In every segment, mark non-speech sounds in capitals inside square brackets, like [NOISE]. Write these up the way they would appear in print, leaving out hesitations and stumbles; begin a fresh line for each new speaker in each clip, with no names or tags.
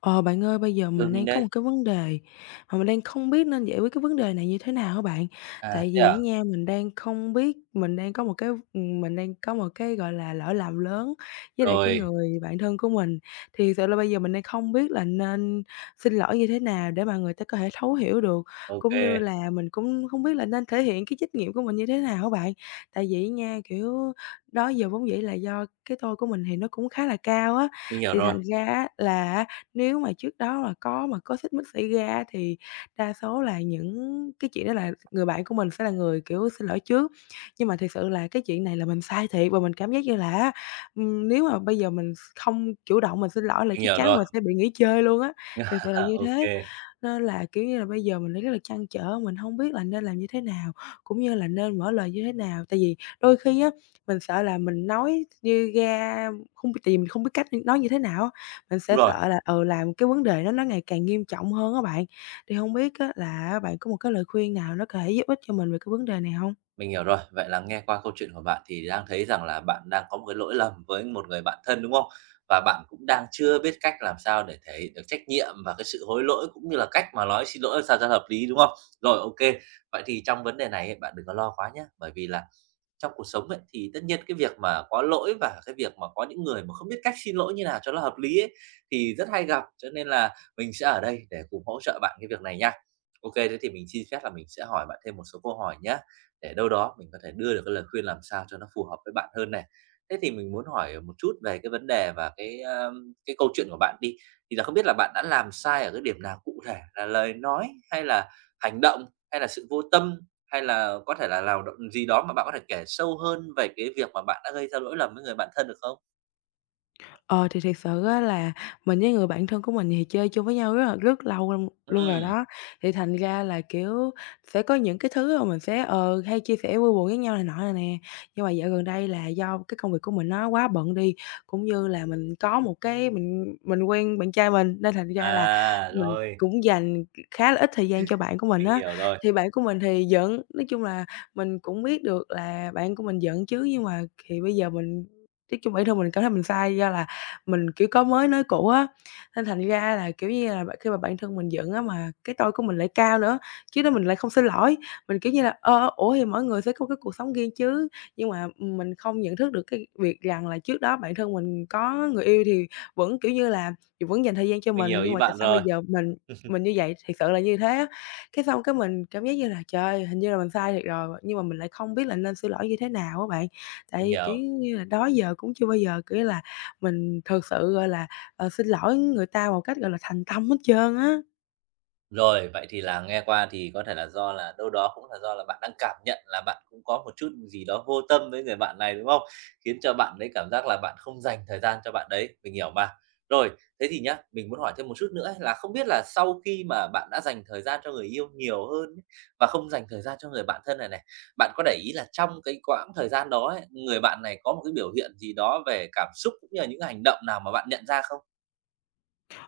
Ờ, Bạn ơi, bây giờ
Ừ,
mình
mình
đang có một
đây.
cái vấn đề mà mình đang không biết nên giải quyết cái vấn đề này như thế nào hả bạn.
À,
Tại
thế
vì á
à?
nha, mình đang không biết mình đang có một cái, mình đang có một cái, gọi là, lỗi lầm lớn với lại cái
Rồi,
người bạn thân của mình. Thì thực sự là bây giờ mình đang không biết là nên xin lỗi như thế nào để mà người ta có thể thấu hiểu được,
ok
cũng như là mình cũng không biết là nên thể hiện cái trách nhiệm của mình như thế nào hả bạn. Tại vì nha, kiểu, đó giờ vốn dĩ là do cái tôi của mình thì nó cũng khá là cao á,
mình hiểu
thì
rồi,
thành ra á là nếu mà trước đó mà có xích mích xảy ra thì đa số là những cái chuyện đó là người bạn của mình sẽ là người, kiểu, xin lỗi trước. Nhưng mà thực sự là cái chuyện này là mình sai thiệt và mình cảm giác như là á, nếu mà bây giờ mình không chủ động mình xin lỗi là
mình
chắc
hiểu
chắn là
rồi.
mình sẽ bị nghỉ chơi luôn á, thiệt
[LAUGHS]
sự là
À,
như
ô
thế. Nên là, kiểu như là, bây giờ mình thấy rất là trăn trở, mình không biết là nên làm như thế nào, cũng như là nên mở lời như thế nào. Tại vì đôi khi á, mình sợ là mình nói như ra không b tại vì mình không biết cách nói như thế nào á, mình sẽ
đúng rồi,
sợ là, làm cái vấn đề đó nó ngày càng nghiêm trọng hơn á bạn. Thì không biết á là bạn có một cái lời khuyên nào nó có thể giúp ích cho mình về cái vấn đề này không?
mình hiểu rồi. Vậy là nghe qua câu chuyện của bạn thì đang thấy rằng là bạn đang có một cái lỗi lầm với một người bạn thân, đúng không? Và bạn cũng đang chưa biết cách làm sao để thể hiện được trách nhiệm và cái sự hối lỗi, cũng như là cách mà nói xin lỗi làm sao cho hợp lý, đúng không? Rồi, ok. Vậy thì trong vấn đề này ấy, bạn đừng có lo quá nhé, bởi vì là trong cuộc sống ấy, thì tất nhiên cái việc mà có lỗi và cái việc mà có những người mà không biết cách xin lỗi như nào cho nó hợp lý ấy, thì rất hay gặp. Cho nên là mình sẽ ở đây để cùng hỗ trợ bạn cái việc này nha. OK, thế thì mình xin phép là mình sẽ hỏi bạn thêm một số câu hỏi nhé, để đâu đó mình có thể đưa được cái lời khuyên làm sao cho nó phù hợp với bạn hơn này. Thế thì mình muốn hỏi một chút về cái vấn đề và cái, a, cái câu chuyện của bạn đi, thì là không biết là bạn đã làm sai ở cái điểm nào cụ thể, là lời nói hay là hành động, hay là sự vô tâm, hay là có thể là lào động gì đó mà bạn có thể kể sâu hơn về cái việc mà bạn đã gây ra lỗi lầm với người bạn thân được không?
Ờ, thì thiệt sự á là mình với người bạn thân của mình thì chơi chung với nhau rất là rất lâu luôn luôn rồi
Ừ,
đó, thì thành ra là, kiểu, sẽ có những cái thứ mà mình sẽ, hay chia sẻ vui buồn với nhau này nọ này nè. Nhưng mà dạo gần đây là do cái công việc của mình nó quá bận đi, cũng như là mình có một cái mình quen bạn trai mình, nên thành ra là
à,
mình cũng dành khá là ít thời gian cho bạn của mình á.
rồi,
Thì bạn của mình thì giận, nói chung là mình cũng biết được là bạn của mình giận chứ, nhưng mà thì bây giờ mình nói chung bản thân mình cảm thấy mình sai do là mình, kiểu, có mới nói cũ á, nên thành ra là, kiểu như là, bạn khi mà bản thân mình giận á mà cái tôi của mình lại cao nữa, chứ đó mình lại không xin lỗi. Mình, kiểu như là, "Ơ, ủa, thì mỗi người sẽ có cái cuộc sống riêng chứ." Nhưng mà, mình không nhận thức được cái việc rằng là trước đó bản thân mình có người yêu thì vẫn, kiểu như là, vẫn dành thời gian cho
mình
mình,
hiểu
nhưng
ý
mà tại
bạn
sao bây
rồi,
giờ mình như vậy, thật sự là như thế á. Cái xong cái mình cảm giác như là "Trời ơi, hình như là mình sai thiệt rồi." Nhưng mà mình lại không biết là nên xin lỗi như thế nào á bạn,
mình
tại, kiểu
hiểu.
như là, đó giờ cũng chưa bao giờ, kiểu là mình thực sự, gọi là, xin lỗi người ta một cách, gọi là, thành tâm hết trơn á.
Rồi, vậy thì là nghe qua thì có thể là do là đâu đó cũng là do là bạn đang cảm nhận là bạn cũng có một chút gì đó vô tâm với người bạn này, đúng không? Khiến cho bạn ấy cảm giác là bạn không dành thời gian cho bạn đấy, mình hiểu mà. Rồi, thế thì nhá, mình muốn hỏi thêm một chút nữa ấy, là không biết là sau khi mà bạn đã dành thời gian cho người yêu nhiều hơn ấy, và không dành thời gian cho người bạn thân này này, bạn có để ý là trong cái quãng thời gian đó ấy, người bạn này có một cái biểu hiện gì đó về cảm xúc cũng như là những hành động nào mà bạn nhận ra không?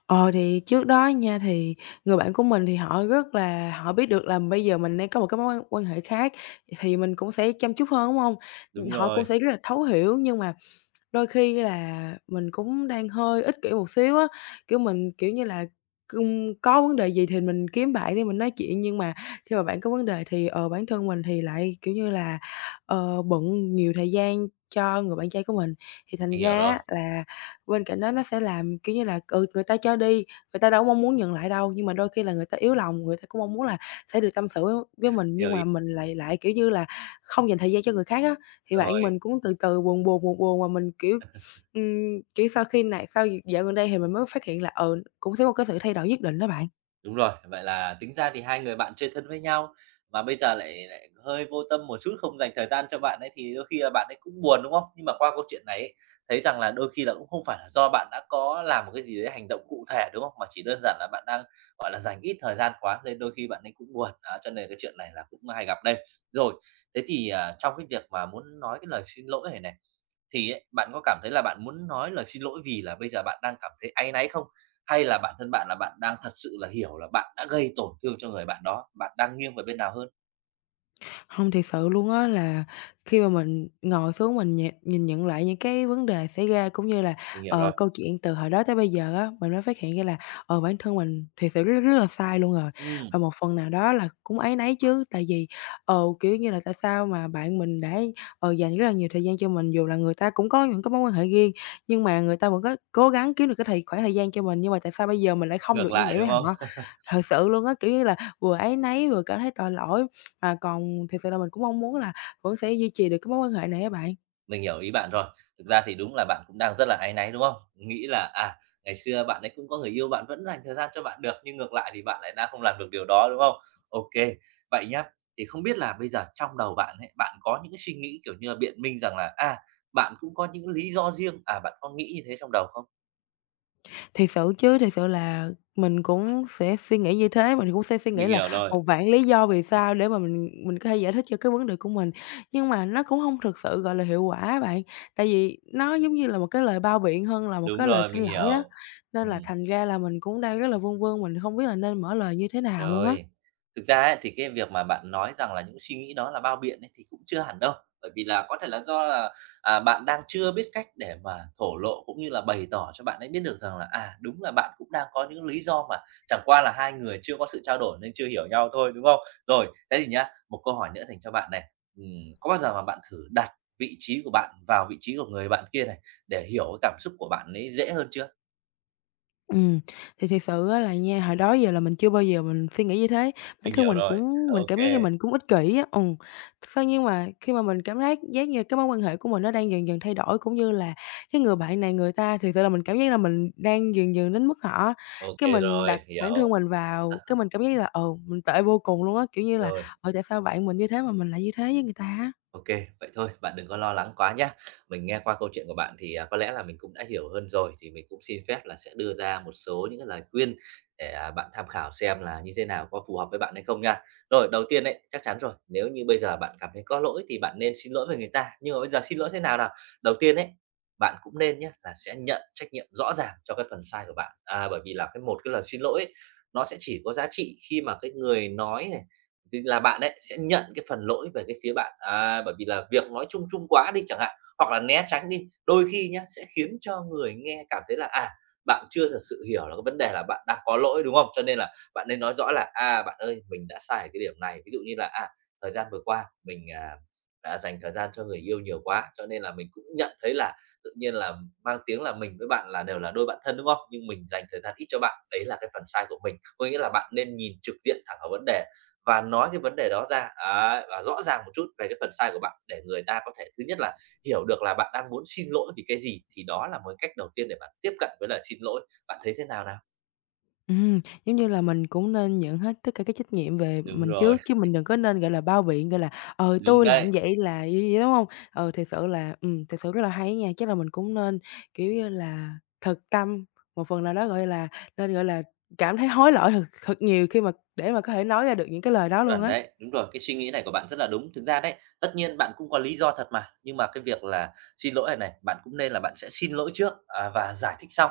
Ờ, thì trước đó nha, thì người bạn của mình thì họ rất là họ biết được là bây giờ mình đang có một cái mối quan quan hệ khác, thì mình cũng sẽ chăm chút hơn, đúng hông?
Đúng
Họ cũng
rồi,
sẽ rất là thấu hiểu nhưng mà đôi khi là mình cũng đang hơi ích kỷ một xíu á, kiểu, mình, kiểu như là, cung có vấn đề gì thì mình kiếm bạn để mình nói chuyện, nhưng mà khi mà bạn có vấn đề thì, bản thân mình thì lại, kiểu như là, bận nhiều thời gian cho người bạn trai của mình. Thì thành
mình hiểu
ra
rồi,
á là bên cạnh đó nó sẽ làm, kiểu như là, người ta cho đi, người ta đâu mong muốn nhận lại đâu, nhưng mà đôi khi là người ta yếu lòng, người ta cũng mong muốn là sẽ được tâm sự với mình,
hiểu
nhưng
ý
mà mình lại lại, kiểu như là, không dành thời gian cho người khác á thì bạn
rồi.
mình cũng từ từ buồn, buồn, buồn, buồn và mình, kiểu, kiểu, sau khi này sau dạo gần đây thì mình mới phát hiện là, cũng sẽ có một cái sự thay đổi nhất định đó bạn.
Đúng rồi, vậy là tính ra thì hai người bạn chơi thân với nhau, mà bây giờ lại lại hơi vô tâm một chút, không dành thời gian cho bạn ấy thì đôi khi là bạn ấy cũng buồn, đúng không? Nhưng mà qua câu chuyện này ấy, thấy rằng là đôi khi là cũng không phải là do bạn đã có làm một cái gì đấy hành động cụ thể, đúng không? Mà chỉ đơn giản là bạn đang, gọi là, dành ít thời gian quá nên đôi khi bạn ấy cũng buồn, đó, cho nên cái chuyện này là cũng hay gặp đây. Rồi, thế thì, à, trong cái việc mà muốn nói cái lời xin lỗi này này, thì ấy, bạn có cảm thấy là bạn muốn nói lời xin lỗi vì là bây giờ bạn đang cảm thấy áy náy không? Hay là bản thân bạn là bạn đang thật sự là hiểu là bạn đã gây tổn thương cho người bạn đó, bạn đang nghiêng về bên nào hơn?
Không thiệt sự luôn á là khi mà mình ngồi xuống mình nh nhìn nhận lại những cái vấn đề xảy ra, cũng như là,
Mình hiểu rồi.
câu chuyện từ hồi đó tới bây giờ á, mình mới phát hiện ra là, bản thân mình thiệt sự rất rất là sai luôn rồi.
Ừm,
Và một phần nào đó là cũng áy náy chứ, tại vì, kiểu như là, tại sao mà bạn mình đã, dành rất là nhiều thời gian cho mình, dù là người ta cũng có những cái mối quan hệ riêng, nhưng mà người ta vẫn có cố gắng kiếm được cái khoảng thời gian cho mình, nhưng mà tại sao bây giờ mình lại không được
ngược
như
lại,
vậy với
đúng
họ?
không? [LAUGHS]
Thật sự luôn á, kiểu như là, vừa áy náy vừa cảm thấy tội lỗi. À, còn thiệt sự là mình cũng mong muốn là vẫn sẽ duy trì được cái mối quan hệ này á bạn.
Mình hiểu ý bạn rồi. Thực ra thì đúng là bạn cũng đang rất là áy náy, đúng không? Nghĩ là, à, ngày xưa bạn ấy cũng có người yêu, bạn vẫn dành thời gian cho bạn được, nhưng ngược lại thì bạn lại đang không làm được điều đó, đúng không? Ok. Vậy nhá, thì không biết là bây giờ trong đầu bạn ấy, bạn có những cái suy nghĩ, kiểu như là, biện minh rằng là, à, bạn cũng có những lý do riêng, à, bạn có nghĩ như thế trong đầu không?
Thiệt sự chứ, thiệt sự là mình cũng sẽ suy nghĩ như thế, mình cũng sẽ suy nghĩ
Mình
là
hiểu rồi.
một vạn lý do vì sao để mà mình có thể giải thích cho cái vấn đề của mình, nhưng mà nó cũng không thực sự, gọi là, hiệu quả á bạn. Tại vì nó giống như là một cái lời bao biện hơn là một
Đúng
cái lời
rồi,
xin
mình
lỗi á,
hiểu.
nên là
Ừm.
thành ra là mình cũng đang rất là vương vương, mình không biết là nên mở lời như thế nào luôn á.
Rồi, thực ra ấy, thì cái việc mà bạn nói rằng là những suy nghĩ đó là bao biện ấy, thì cũng chưa hẳn đâu, bởi vì là có thể là do là, à, bạn đang chưa biết cách để mà thổ lộ cũng như là bày tỏ cho bạn ấy biết được rằng là, à, đúng là bạn cũng đang có những lý do mà chẳng qua là hai người chưa có sự trao đổi nên chưa hiểu nhau thôi, đúng không? Rồi, thế thì nhá, một câu hỏi nữa dành cho bạn này, có bao giờ mà bạn thử đặt vị trí của bạn vào vị trí của người bạn kia này, để hiểu cái cảm xúc của bạn ấy dễ hơn chưa?
Ừm, thì thiệt sự á là nha, hồi đó giờ là mình chưa bao giờ mình suy nghĩ như thế, bản
Mình
thân
hiểu
mình
rồi. [LAUGHS]
cũng
Ok,
mình cảm giác như
ok
mình cũng ích kỷ á. Sao nhưng mà khi mà mình cảm giác giác như cái mối quan hệ của mình nó đang dần dần thay đổi, cũng như là cái người bạn này người ta thì sự là mình cảm giác là mình đang dần dần đến mức họ cái mình đặt
rồi,
bản thân
hiểu.
mình vào,
[LAUGHS]
cái mình cảm giác là, mình tệ vô cùng luôn á, kiểu như là,
Rồi.
"Ừ, tại sao bạn mình như thế mà mình lại như thế với người ta á?"
OK, vậy thôi, bạn đừng có lo lắng quá nhé. Mình nghe qua câu chuyện của bạn thì, à, có lẽ là mình cũng đã hiểu hơn rồi, thì mình cũng xin phép là sẽ đưa ra một số những cái lời khuyên để, à, bạn tham khảo xem là như thế nào, có phù hợp với bạn hay không nha. Rồi, đầu tiên đấy chắc chắn rồi, nếu như bây giờ bạn cảm thấy có lỗi thì bạn nên xin lỗi với người ta, nhưng mà bây giờ xin lỗi thế nào nào? Đầu tiên đấy, bạn cũng nên nhé là sẽ nhận trách nhiệm rõ ràng cho cái phần sai của bạn. À, bởi vì là cái một cái lời xin lỗi ấy, nó sẽ chỉ có giá trị khi mà cái người nói này, thì là bạn ấy sẽ nhận cái phần lỗi về cái phía bạn, à, bởi vì là việc nói chung chung quá đi chẳng hạn, hoặc là né tránh đi, đôi khi nhá, sẽ khiến cho người nghe cảm thấy là, à, bạn chưa thật sự hiểu là cái vấn đề là bạn đang có lỗi, đúng không? Cho nên là bạn nên nói rõ là "À, bạn ơi, mình đã sai ở cái điểm này." Ví dụ như là, à, thời gian vừa qua mình, à, đã dành thời gian cho người yêu nhiều quá, cho nên là mình cũng nhận thấy là tự nhiên là mang tiếng là mình với bạn là đều là đôi bạn thân, đúng không? Nhưng mình dành thời gian ít cho bạn, đấy là cái phần sai của mình. Có nghĩa là bạn nên nhìn trực diện thẳng vào vấn đề và nói cái vấn đề đó ra, ấy, và rõ ràng một chút về cái phần sai của bạn để người ta có thể thứ nhất là hiểu được là bạn đang muốn xin lỗi vì cái gì, thì đó là một cách đầu tiên để bạn tiếp cận với lời xin lỗi. Bạn thấy thế nào nào?
Giống như là mình cũng nên nhận hết tất cả cái trách nhiệm về
Đúng
mình
rồi,
trước, chứ mình đừng có nên, gọi là, bao biện, gọi là "Ờ,
đúng
tôi làm
đấy.
vậy là" vậy vậy, đúng hông? Ừ, thiệt sự là thiệt sự rất là hay á nha, chắc là mình cũng nên, kiểu như là, thực tâm, một phần nào đó, gọi là, nên, gọi là, cảm thấy hối lỗi thật thật nhiều khi mà để mà có thể nói ra được những cái lời đó luôn
Chuẩn
á.
đấy, đúng rồi, cái suy nghĩ này của bạn rất là đúng. Thực ra đấy, tất nhiên bạn cũng có lý do thật mà, nhưng mà cái việc là xin lỗi này này, bạn cũng nên là bạn sẽ xin lỗi trước, à, và giải thích sau,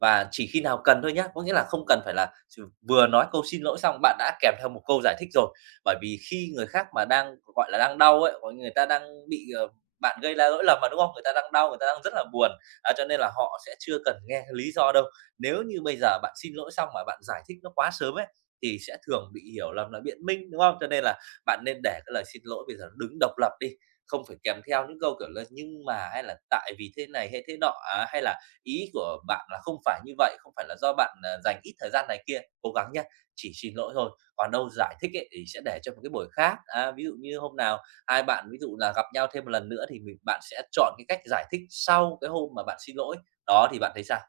và chỉ khi nào cần thôi nhá. Có nghĩa là không cần phải là vừa nói câu xin lỗi xong bạn đã kèm theo một câu giải thích rồi. Bởi vì khi người khác mà đang, gọi là, đang đau ấy, có người ta đang bị, ờ, bạn gây ra lỗi lầm mà, đúng không? Người ta đang đau, người ta đang rất là buồn, à, cho nên là họ sẽ chưa cần nghe lý do đâu. Nếu như bây giờ bạn xin lỗi xong mà bạn giải thích nó quá sớm ấy, thì sẽ thường bị hiểu lầm là biện minh, đúng không? Cho nên là bạn nên để cái lời xin lỗi bây giờ nó đứng độc lập đi, không phải kèm theo những câu, kiểu là "Nhưng mà" hay là "Tại vì thế này" hay thế nọ, à, hay là "Ý của bạn là không phải như vậy, không phải là do bạn, à, dành ít thời gian này kia." Cố gắng nhá, chỉ xin lỗi thôi, còn đâu giải thích ấy thì sẽ để cho một cái buổi khác. À, ví dụ như hôm nào hai bạn ví dụ là gặp nhau thêm một lần nữa thì mình bạn sẽ chọn cái cách giải thích sau cái hôm mà bạn xin lỗi. Đó, thì bạn thấy sao?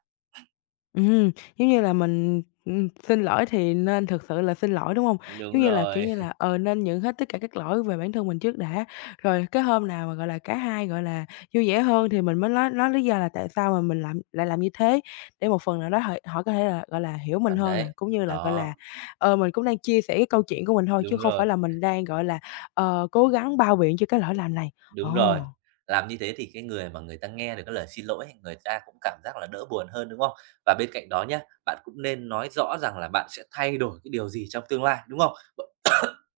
Ừm, giống như là mình, xin lỗi thì nên thực sự là xin lỗi, đúng hông?
Đúng
Giống như là, kiểu
rồi,
như là,
[LAUGHS]
nên nhận hết tất cả các lỗi về bản thân mình trước đã, rồi cái hôm nào mà, gọi là, cả hai, gọi là, vui vẻ hơn thì mình mới nói lý do là tại sao mà mình làm như thế, để một phần nào đó họ họ có thể là, gọi là, hiểu mình
chuẩn
hơn nè,
đấy.
cũng như là, gọi
Đó,
là, mình cũng đang chia sẻ cái câu chuyện của mình thôi, chứ
đúng
không
rồi.
phải là mình đang, gọi là, cố gắng bao biện cho cái lỗi lầm này.
Đúng rồi,
Ồ.
làm như thế thì cái người mà người ta nghe được cái lời xin lỗi, người ta cũng cảm giác là đỡ buồn hơn, đúng không? Và bên cạnh đó nhá, bạn cũng nên nói rõ rằng là bạn sẽ thay đổi cái điều gì trong tương lai, đúng không?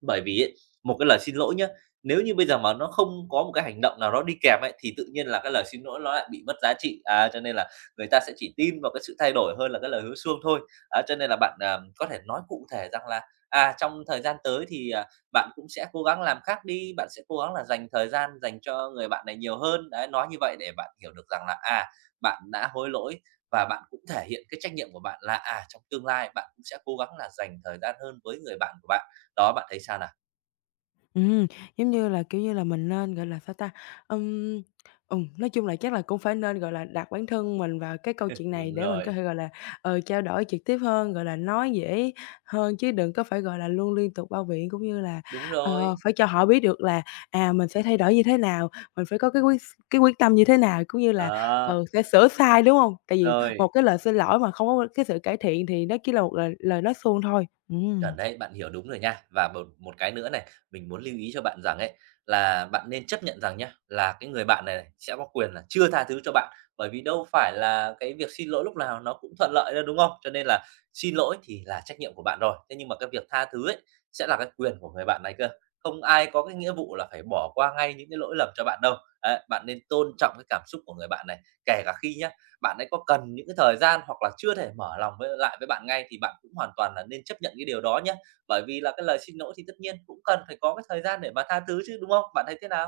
Bởi vì ấy, một cái lời xin lỗi nhá, nếu như bây giờ mà nó không có một cái hành động nào đó đi kèm ấy, thì tự nhiên là cái lời xin lỗi nó lại bị mất giá trị. À, cho nên là người ta sẽ chỉ tin vào cái sự thay đổi hơn là cái lời hứa suông thôi. À, cho nên là bạn, à, có thể nói cụ thể rằng là, à, trong thời gian tới thì, à, bạn cũng sẽ cố gắng làm khác đi, bạn sẽ cố gắng là dành thời gian dành cho người bạn này nhiều hơn. Đấy, nói như vậy để bạn hiểu được rằng là, à, bạn đã hối lỗi và bạn cũng thể hiện cái trách nhiệm của bạn là, à, trong tương lai bạn cũng sẽ cố gắng là dành thời gian hơn với người bạn của bạn. Đó, bạn thấy sao nào?
Ừm, giống như là, kiểu như là, mình nên, gọi là, sao ta, ừm, nói chung là chắc là cũng phải nên, gọi là, đặt bản thân mình vào cái câu chuyện này
Đúng
để mình có
rồi,
thể, gọi là, trao đổi trực tiếp hơn, gọi là, nói dễ hơn chứ đừng có phải, gọi là, luôn liên tục bao biện, cũng như là,
đúng rồi,
phải cho họ biết được là, à, mình sẽ thay đổi như thế nào, mình phải có cái quyết s cái quyết tâm như thế nào, cũng như là,
đó,
sẽ sửa sai, đúng hông? Tại vì một
rồi,
cái lời xin lỗi mà không có cái sự cải thiện thì nó chỉ là một lời lời nói suông thôi. Ừm.
chuẩn đấy, bạn hiểu đúng rồi nha. Và một một cái nữa này, mình muốn lưu ý cho bạn rằng ấy, là bạn nên chấp nhận rằng nhá, là cái người bạn này này sẽ có quyền là chưa tha thứ cho bạn, bởi vì đâu phải là cái việc xin lỗi lúc nào nó cũng thuận lợi đâu, đúng không? Cho nên là xin lỗi thì là trách nhiệm của bạn rồi, thế nhưng mà cái việc tha thứ ấy, sẽ là cái quyền của người bạn này cơ, không ai có cái nghĩa vụ là phải bỏ qua ngay những cái lỗi lầm cho bạn đâu. Đấy, bạn nên tôn trọng cái cảm xúc của người bạn này, kể cả khi nhá bạn ấy có cần những cái thời gian hoặc là chưa thể mở lòng với lại với bạn ngay thì bạn cũng hoàn toàn là nên chấp nhận cái điều đó nhé. Bởi vì là cái lời xin lỗi thì tất nhiên cũng cần phải có cái thời gian để mà tha thứ chứ, đúng không? Bạn thấy thế nào?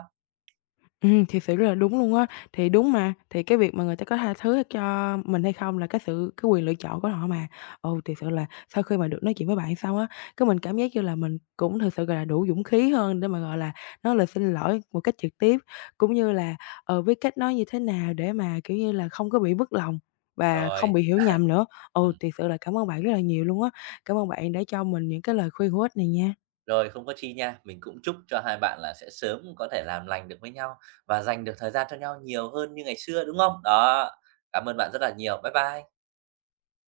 Thiệt sự rất là đúng luôn á. Thì đúng mà, thì cái việc mà người ta có tha thứ cho mình hay không là cái quyền lựa chọn của họ mà. Ừ, thiệt sự là sau khi mà được nói chuyện với bạn xong á, cái mình cảm giác như là mình cũng thực sự, gọi là, đủ dũng khí hơn để mà, gọi là, nói lời xin lỗi một cách trực tiếp, cũng như là, biết cách nói như thế nào để mà, kiểu như là, không có bị mất lòng và không
Rồi,
bị hiểu nhầm nữa. Ừ,
ừm,
thiệt sự là cảm ơn bạn rất là nhiều luôn á. Cảm ơn bạn đã cho mình những cái lời khuyên hữu ích này nha.
rồi không có chi nha. Mình cũng chúc cho hai bạn là sẽ sớm có thể làm lành được với nhau và dành được thời gian cho nhau nhiều hơn như ngày xưa, đúng không? Đó, cảm ơn bạn rất là nhiều. Bye bye.